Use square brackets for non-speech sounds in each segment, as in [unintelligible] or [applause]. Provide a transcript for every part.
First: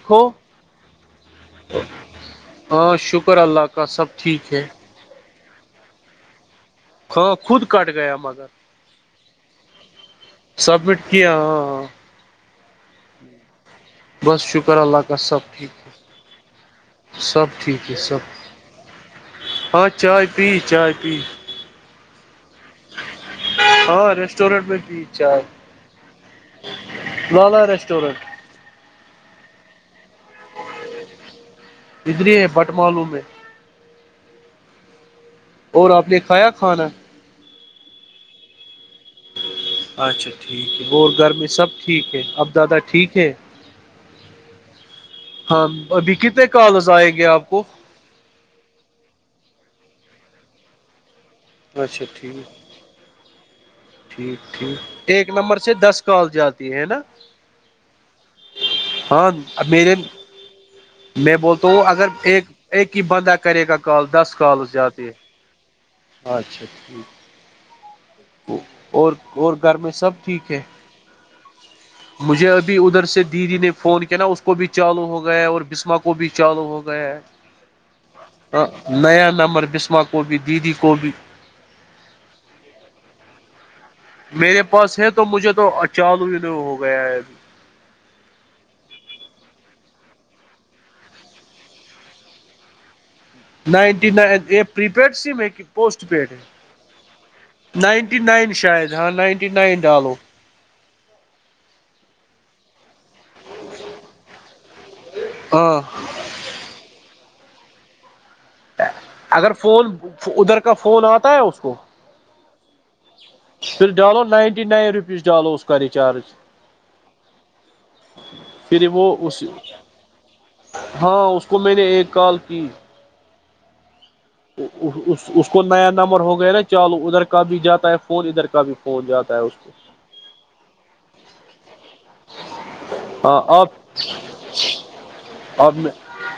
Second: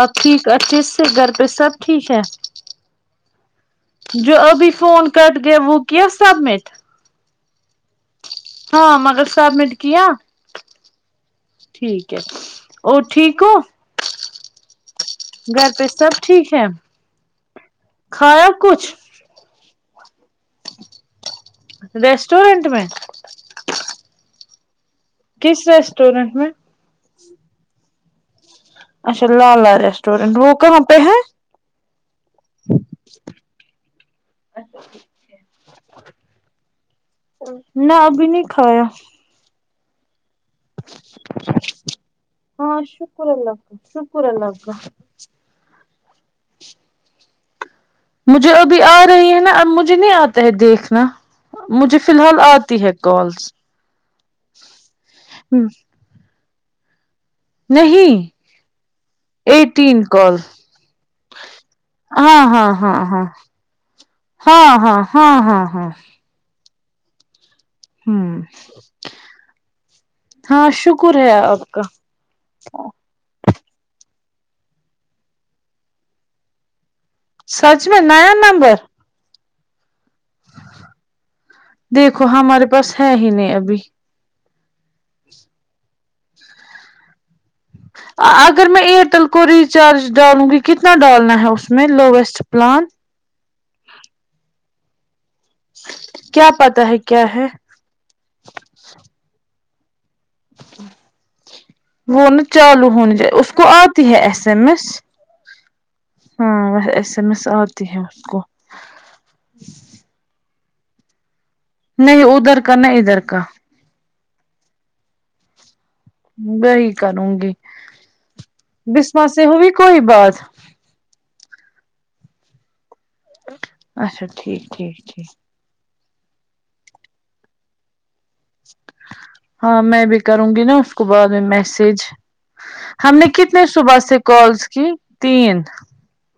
آپ ٹھیک اھے سے گھر پہ سب ٹھیک ہے ہاں شکر اللہ کا سب ٹھیک ہے کرٹ گیا وکیس سبمٹ خ خود کٹ گیا م ہاں مگر سب مٹ کی سبمٹ کیا ہاں ہاں ٹھیک ہے اور ٹھیک ہو بس شکر اللہ کا سب گھر ٹھیک پہ ہے سب ٹھیک ہے سب ٹھیک ہے سب کھایا کچھ ٹھیکہاں چائے پی چائے پی ریسٹورنٹ میں ہاں ریسٹورینٹ میں پی چائے کس ریسٹورینٹ میں لالا ریسٹورینٹ اچا لالا ریسٹورینٹ میں وہ کہاں پہ ہیں ادری ہے بٹ مالو میں اور آپ نے کھایا کھانا نہ ابھی نہیں کھایا اچھا ٹھیک ہے وہ گھر میں سب ٹھیک ہے اب دادا ہاں ٹھیک شکر ہے اللہ کا شکر اللہ کا ہاں ابھی کتنے کالز آئیں گے آپ کو مجھے ابھی آ رہی ہے نا اب مجھے نہیں آتا ہے دیکھنا مجھے اچھا فی الحال ٹھیک آتی ہے کالس ٹھیک ٹھیک ایک نمبر سے دس کال جاتی ہے ہے نا نہیں ہاں میرے ایٹین کال میں بولتا اگر ہاں ایک ہاں ایک ہاں ہی ہاں بندہ کرے گا کال دس کالس ہاں ہاں جاتی ہے ہاں ہاں ہاں اچھا ٹھیک ہوں اور اور گھر میں سب ٹھیک ہے ہاں شکر ہے آپ کا مجھے ابھی ادھر سے جی دیدی نے فون کیا نا اس کو بھی چالو ہو گیا ہے اور بسما کو بھی چالو ہو گیا ہے سچ میں نیا نمبر نیاں نمبر بسم کوبی دیدی کوبی دیکھو ہمارے پاس ہے ہی نہیں ابھی میرے پاس ہے تو مجھے تو چالو ہو گیا ہے اب اگر میں ائٹل ک ریچارج ڈالوں جی یہ کتنا ڈالا ہے اس میں لویسٹ پلان [unintelligible] پیڈ ہے کیا پتاہ ہے کیا ہے نائنٹی نائن شاید ہاں نائنٹی نائن ڈالو وہ نا چالو ہونے جائے اس کو آتی ہے ایس ایم ایس ہاں ہاں ایس ایم ایس آتی ہے اس کو اگر فون ادھر کا فون آتا ہے اس کو نہیں ادھر کا نہیں ادھر کا پھر ڈالو نائنٹی نائن روپیز ڈالو اس کا ریچارج وہی کروں گی پھر وہ بسماس اس ہو بھی کوئی بات ہاں اس کو میں نے ایک کال کی اچھا ٹھیک ٹھیک ٹھیک اس کو نیا نمبر ہو گیا نا چالو ادھر کا بھی جاتا ہے فون ادھر کا کا بھی پھوول جاتا ہے اس کو ہاں میں بھی کروں گی نا اس کو بعد میں میسج ہم نے ہاں کتنے آپ صبح سے کالس کی تین اب میں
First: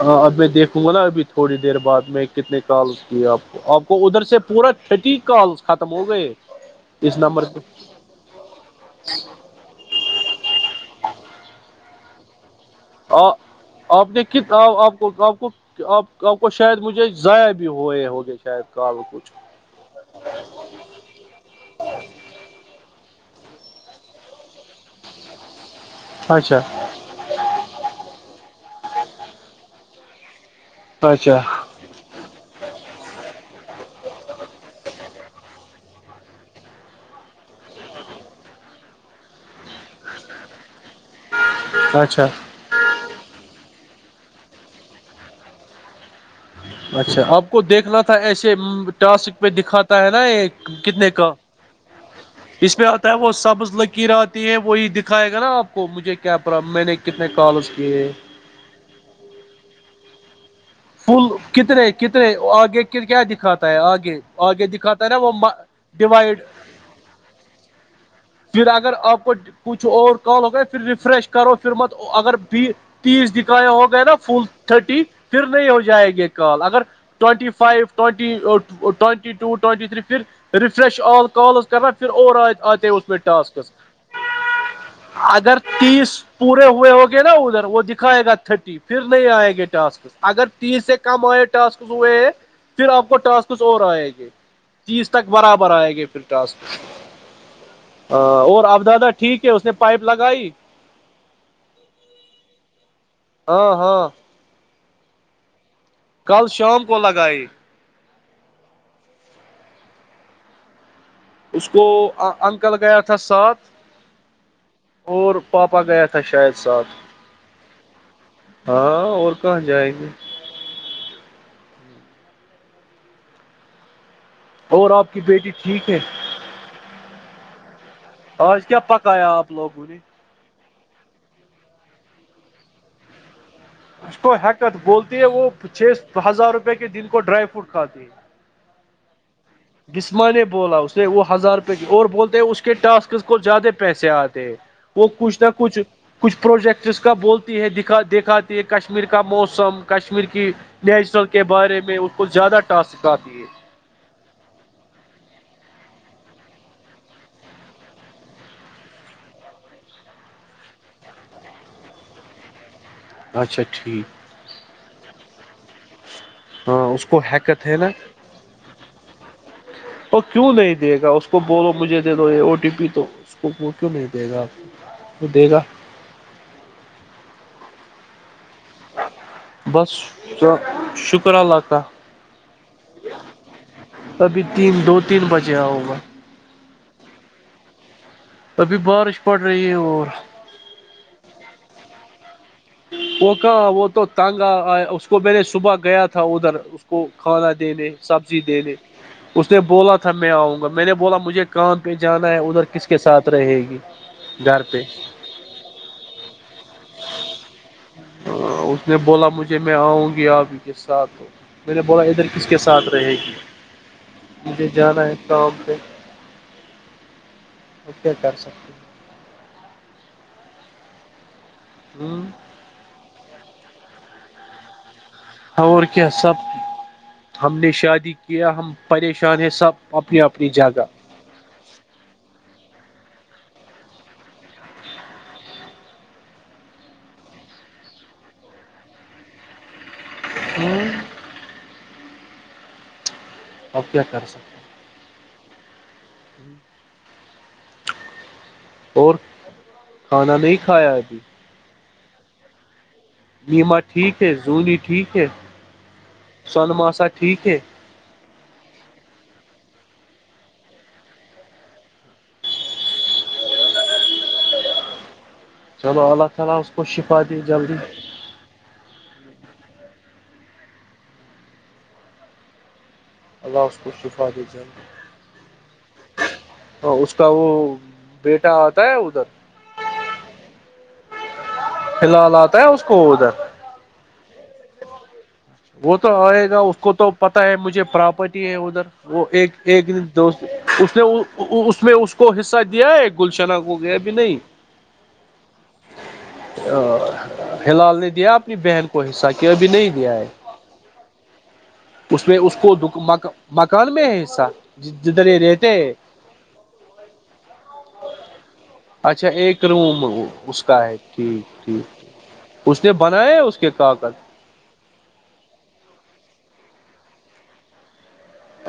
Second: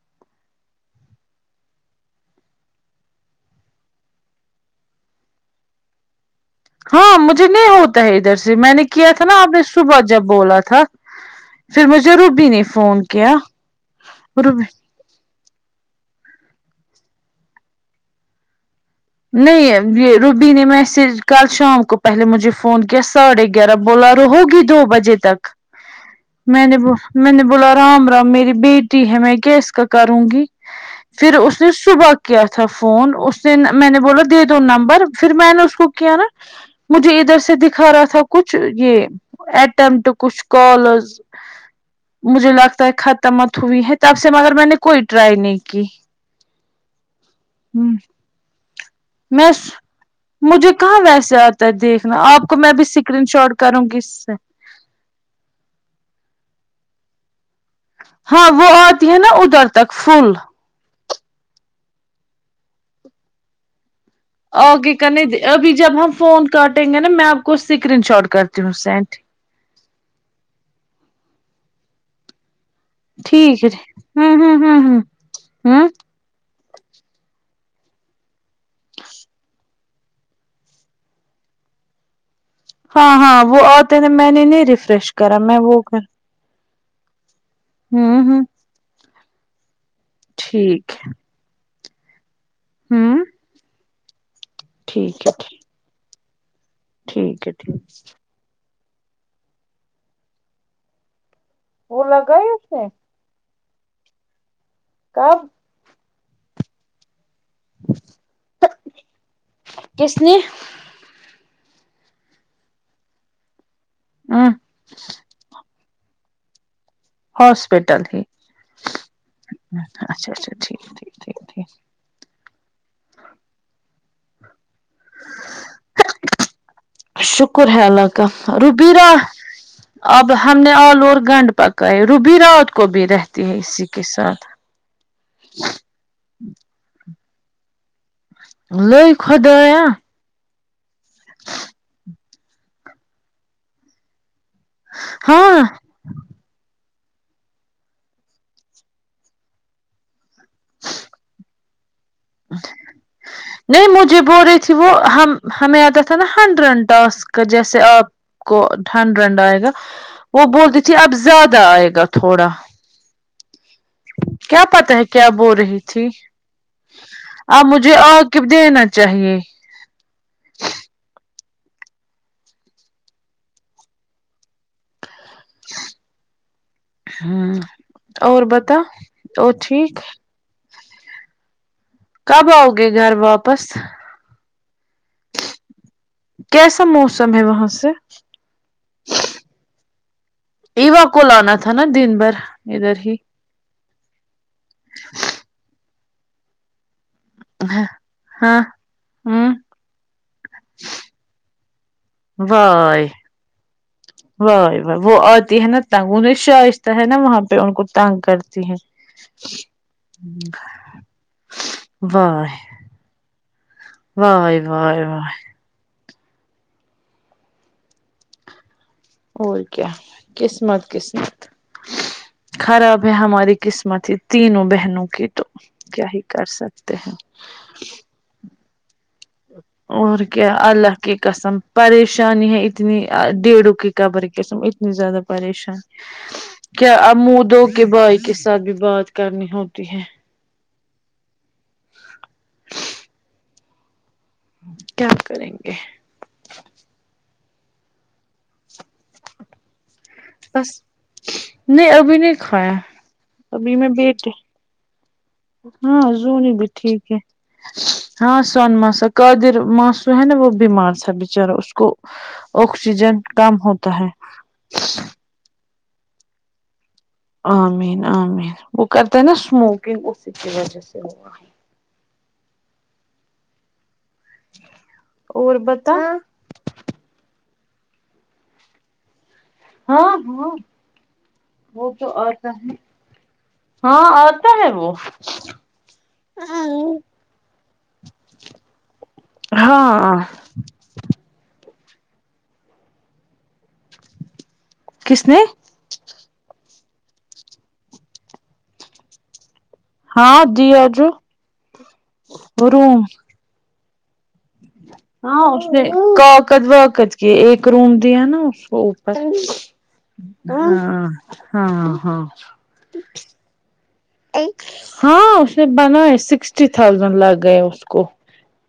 ہاں اب میں دیکھوں گا نا ابھی تھوڑی دیر بعد میں کتنے کال کی آپ آپ کو ادھر سے پورا تھٹی کالس ختم ہو گئے ہاں اس نمبر مجھے پہ نہیں ہوتا ادھر سے میں نے کیا تھا نا آپ نے صبح جب بولا تھا پھر مجھے رب نہیں آ آپ دیکھیے آ آپ آپ کو آپ آپ کو شاید مجھے ضائع بھی ہوئے ہو گے شاید کال کچ نہیں یہ روبی نے میں سے کل شام کو پہلے مجھے فون کیا ساڑھے بولا رہو ہوگی دو بجے تک اچھا میں نے بولا میں نے بولا رام رام میری بیٹی ہے میں کیا اس کا کروں گی پھر اچھا اس صبح کیا تھا فون اس نے میں نے بولا دے دو نمبر پھر میں نے اس کو کیا نا مجھے ادھر سے دکھا رہا تھا کچھ یہ اٹیمپٹ کچھ کالز اچھا مجھے لگتا ہے خت مت ہوئی ہے تب سے مگر میں نے کوئی ٹرائی نہیں کی اچھا آپ کو ہمم دیکھنا تھا ایسے ٹاسک پہ میں دکھاتا ہے نا یہ مجھے کہاں کتنے کا ویسے آتا ہے دیکھنا آپ کو میں اس بھی پہ آتا ہے اسکرین وہ شاٹ سب کروں گی اس لکیر سے آتی ہے وہی دکھائے گا نا آپ کو مجھے کیا پرلم میں نے کتنے کالز کی ہے ہاں وہ آتی ہے نا ادھر تک فل پل کتنے کتنے آگے کیا دکھاتا ہے آگے آگے دکھاتا ہے نا کرنے وہ ابھی جب ہم ڈیوائڈ فون کاٹیں گے نا میں آپ کو اسکرین شاٹ کرتی پھر ہوں اگر سینڈ آپ کو کچھ اور کال ہو گیا پھر ریفریش کرو پھر مت اگر بھی تیس ٹھیک ہے دکھایا ہو گئے نا ہمم فل ہمم ہمم تھرٹی ہمم نہیں ہو ہمم جائے گی کال اگر twenty five twenty twenty two twenty three پھر ریفریش آل کالز کرنا پھر اور آئے آتے اس ہاں م ہاں وہ ٹاسکس آتے نا میں نے نہیں ریفریش کرا میں اگر وہ کر تیس پورے ہوئے ہوگے نا ادھر وہ ہمم دکھائےائے گا ہمم تھرٹی پھر نہیں آئے گے ٹسک اگر تیس ٹھیک سے کم آئے ٹاسک ہوئے پھر آپ کو ہمم ٹاسکس اور آئے گے تیس تک ٹھیک ہے ٹھیک برابر آئے گے پھر ٹاس ٹھیک ہے ٹھیک ہ اور اب دادا ٹھیک ہے اس نے پائپ لگائی وہ لگا ہی اس نے ہ ہاں کم کل شام کو لگائی کسنی اس کو انکل گیا تھا سات ہاں اور پاپا گیا تھا شاید ساتھ ہاسپٹل ہی ہاں اور کہاں جائیں گے اچھا اچھا ٹھیک ٹھیک ٹھیک ٹھیک اور آپ کی بیٹی ٹھیک ہے شکر ہے اللہ کا آج کیا روبیرہ پکایا آپ لوگوں نے آپ ہم نے آل اوور گنڈ پکا ہے روبی رات کو بھی رہتی ہے اسی کے اس کو ساتھ حیکت بولتی ہے وہ چھس ہزار روپے کے دن کو ڈرائی فروٹ کھاتی ہے لئی خھدایا اسما نے بولا اس نے وہ ہزار روپئے کی اور بولتے اس کے ٹاسک کو زیادہ پیسے آتے وہ کچھ نہ ہاں کچھ کچھ پروجیکٹ اس کا بولتی ہے دکھا دکھاتی ہے کشمیر کا موسم کشمیر کی نیچرل کے بارے میں اس کو زیادہ ٹاسککھاتتی ہے نہیں مجھے بول رہی تھی وہ ہم ہمیں آتا تھا نا ہنڈرینڈ ٹاسک جیسے آپ کو ڈٹھنڈ ڈنڈ آئے گا وہ بولتی تھی اب زیادہ آئے گا تھوڑا اچھا ٹھیک کیا پتاہ ہے کیا بول رہی تھی ہاں اس کو آ حیکت ہے نا مجھے آکب دینا چاہیے وہ کیوں نہیں دے گا اس کو بولو مجھے دے دو یہ او ٹی پی تو اس کو وہ کیوں نہیں دے گا وہ دے گا ہ اور بتا اور بس ٹھیک شکر اللہ کب آؤ گے گھر واپس تال ابھی تین دو تین بجے ہوگا کیسا موسم ہے وہاں سے ابھی بارش پڑ رہی ہے اور ایوا کول آنا تھا نا دن بھر ادھر ہی کہا وہ تو تانگا اس کو میں نے صبح گیا تھا ادھر کو کھانا دینے سبزی ہاں دینے اس ہوں نے بولا تھا میں آؤں گا میں نے بولا مجھے کان پہ جانا ہے ادھر کس کے وائے ساتھ رہے گی گھر وائے پہ وائے وہ آتی ہے نا [unintelligible] تگون شاہ ہے نا وہاں پہ ان کو تانگ کرتی ہیں اس نے بولا مجھے میں آؤں گی آپ ہی کے ساتھ تو میں نے بولا ادھر کس کے ساتھ رہے گی واہ مجھے واہ جانا ہے واہ کام پہ اے کر سکتے ہیں [unintelligible] اور کیا قسمت قسمت ہوں [unintelligible] خراب ہے ہماری قسمت ہی تینوں بہنوں کی تو اور کیا ہی سب کر سکتے ہیں ہم شادی کیا ہم پریشان ہیں سب اپنی اور اپنی کیا جگہ اللہ کی قسم پریشانی ہے اتنی ڈیڑھوں کی قبر کےسم اتنی زیادہ پریشانی کیا امودو کے بھائی کے ساتھ بھی بات کرنی ہوتی ہے ہوں [unintelligible] اپ کیا کر سکتے [unintelligible] کیا کریں گے [unintelligible] اور [unintelligible] بس کھایا ابھی نہیں ابھی نہیں کھایا ابھی نیما میں ٹھیک ہے بیٹے زنی ٹھیک ہے ہاں زنی بھی ٹھیک ہے ہاں سون ماسا کاادر ماسو ہے نا وہ بیمار تھا بچارا اس کو آکسیجن کم ہوتا ہے چلو اللہ تعالیظ کو شپا دی امین امین وہ کرتا ہے نا اسموکنگ اس وجہ سے اللہہ اس کو شفا د دیتں اور بت ہ اس کا وہ بیٹا آتا ہے ادھر ہاں ہاں فیلحال آتا ہے اس کو ادھر ہاں اور تو ہےبو وہ تو آئے گا اس کو تو پتاہ ہے مجھے پراپرٹی ہے ادھر وہ ایک ایک د ہاں دوست اس نے وہ اس میں اس کو حصہ دیا ہے گلشناہ کو گیا بھی نہیں کس نے ا فیلال نے دیا اپنی بہن کو حصہ کیا ابھی نہیں دیا ہے ہاں جی اجو اس میں اس کو دک مک مکان میں ہے حصہ جدھر یہ ہاں اس رہتے نے ہے کاقد واقد کے ایک روم دیا نا اس کو اوپر اچھا ایک روم اس ہاں کا ہے ٹھیک ہاں ٹھیک ہاں اس نے بناائے ہے اس کے کاغذ ہاں اس نے بناائے سکسٹی تھازینڈ لگ گئے اس کو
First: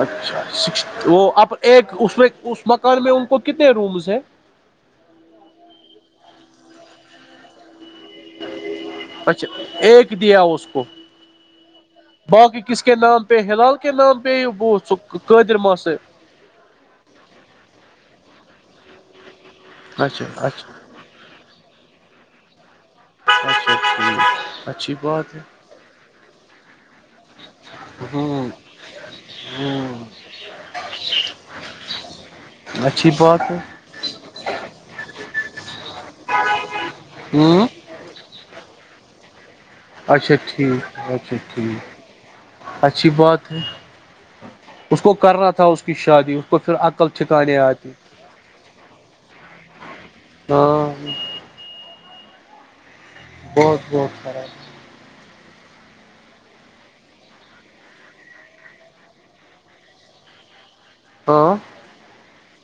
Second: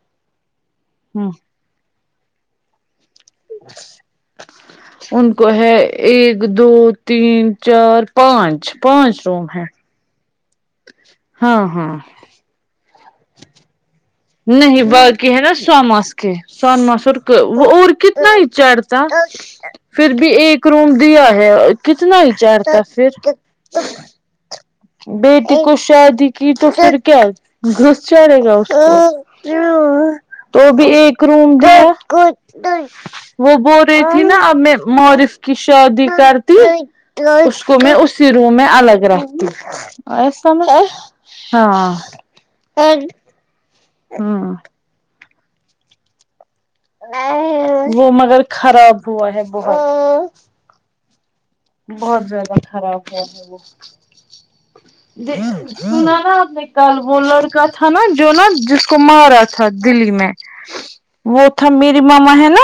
اچھا س ہ وہ اب ایک اس اس مکان میں ان کو کتنے رومز ہیں ان کو ہے ایک دو تین چار پانچ پانچ روم اچھا ہے ایک دیا اس ہاں ہاں بقی کس کے نام پ ہے حلال کےے نام پ بت س قادر ماس سن ماسر وہ اور کتنا ہی چھتا پھر اچھا بھی ایک اچھا روم دیا ہے کتنا ہی چارتا پھر [unintelligible] اچھا اچھ اچھی [unintelligible] بیٹے کو شادی کی تو پھر کیا گھس چھے ہوں گا اس کو [unintelligible] ہ تو بھی ایک روم د [unintelligible] بہت [unintelligible] رہ تھی نا اب میں مارف کی شادی کرتی اس ہوں کو میں اس [unintelligible] سرو میں الگ رہتی ہے اچھا ٹھیک اچھا ہاں ٹھیک اچھی بات ہے ہمم اس کو کرنا تھا اس کی شادی کو پھر عقل چٹھکانے آتی وہ مگر خراب ہوا ہے بہت ہاں بہت زیادہ خراب ہے وہ بہت بہت خراب د سنا نا آپ نے کل وہ لڑکا تھا نا جو نا جس کو مارا تھا دلی میں ہ [unintelligible] وہ تھا میری ماما ہے نا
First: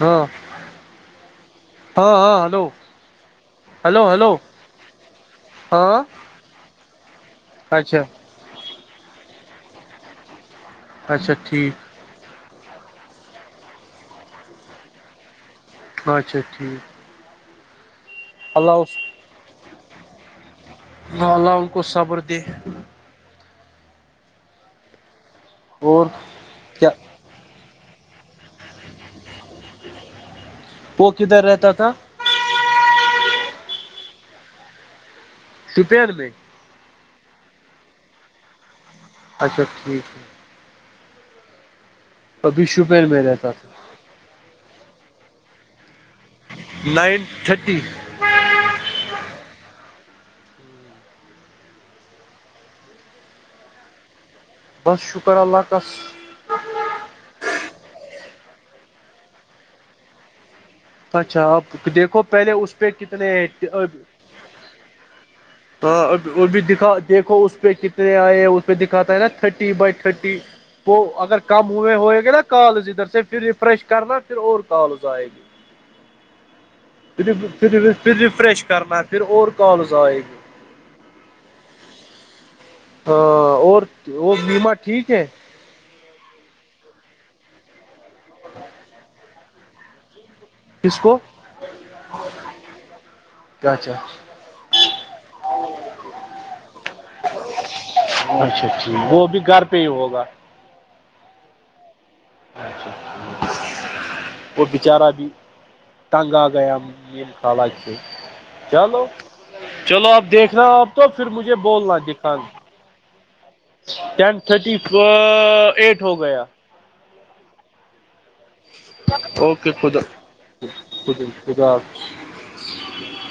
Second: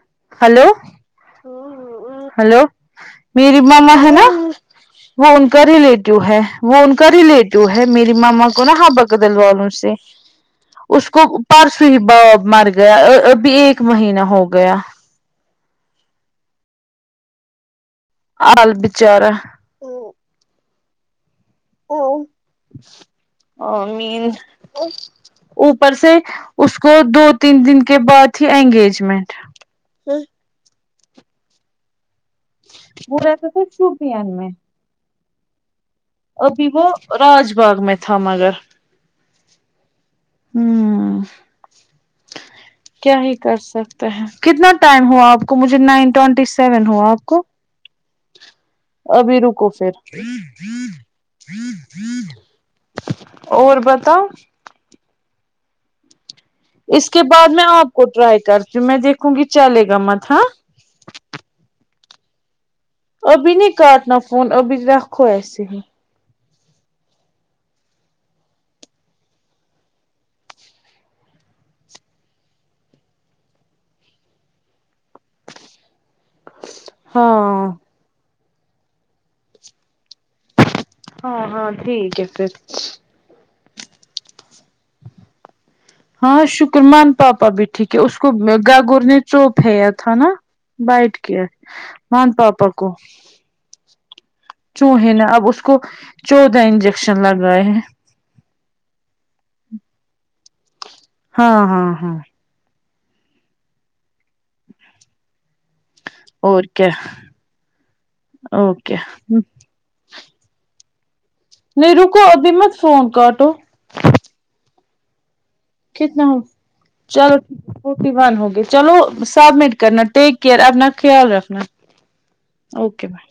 ہاں ہلو ہاں ہاں ہلو [inaudible] میری مما ہلو ہے نا ہلو وہ ان کا ہاں ریلیٹو ہے وہ ان کا ریلیٹو ہے اچھا میری ماما کو نہا ہاں بک گدل والوں سے اس کو اچھا پرسو ٹھیک ہی باب مر گیا ابھی ایک مہینہ ہو گیا اچھا ٹھیک [inaudible] آال اللہ اس بچارا [inaudible] بال ان کو صبر دے [unintelligible] ا مین اوپر اور سے اس کیا کو دو تین دن کے بعد ہی انگیجمنٹ وہ کدھر رہتا تھا وہ رہتا تھا شوپان میں توپیان میں ابھی وہ راج باغ میں تھاا مگر اچھا ٹھیک ہے ہوں ابھی شپین کیا میں ہی رہتا کر تھا سکتے کتنا ٹائم ہوا آپ کو مجھے نائن ٹوینٹی سیون ہوا نائن آپ کو تھرٹی ابھی رکو پھر اور پتا بہ شکپار علاقس اس کے بعد میں آپ کو ٹرائی کرتی ہوں میں دیکھوں گی چلے گا مت ہاں اچھا آپ دیکھو پہلے اس پہ کتنے ابھی نہیں کاٹنا فون ابھی رکھو ایسے ہی ہاں اور بھی دکھا دیکھو اس پہ کتنے آئے اس پہ دکھاتا ہے نا تھرٹی بائی تھرٹی وہ اگر کم ہوئے ہوئے گے نا کال ادھر سے پھر ریفریش کرنا پھر اور کغز آئے گی ھر ہاں پھر ریفریش کرنا پھر اور کالز آئے گی ہاں ہاں ٹھیک ہے پھر ہاں اور اور بیمہ ٹھیک ہے ہاں شکر من پاپا بھی ٹھیک ہے اس کو گاگور نے چوپیا تھا نا کس بیٹٹ کو کے مان پاپا کو اچھا چوہے نا اب اس کو چودہ انجیکشن لگائے ہیں اچھا ٹھیک وہ بھی گھر پہ ہی ہوگا ہاں ہاں ہاں وہ بچارا بھی تنگ آ اور گیا کیا خالہ کے اوکے چلو چلو اپ دیکھنا آپ تو پھر مجھے نہیں بولنا رکو دکھا ابھی مت فون کاٹو ٹین تھرٹی ف کتنا ہو چلو ٹھیک ہے فورٹی ون ہوگی چلو اوکے سبمٹ خدا کرنا ٹیک کیئر اپنا خدا خیال رکھنا خدا حافظ اوکے بھائی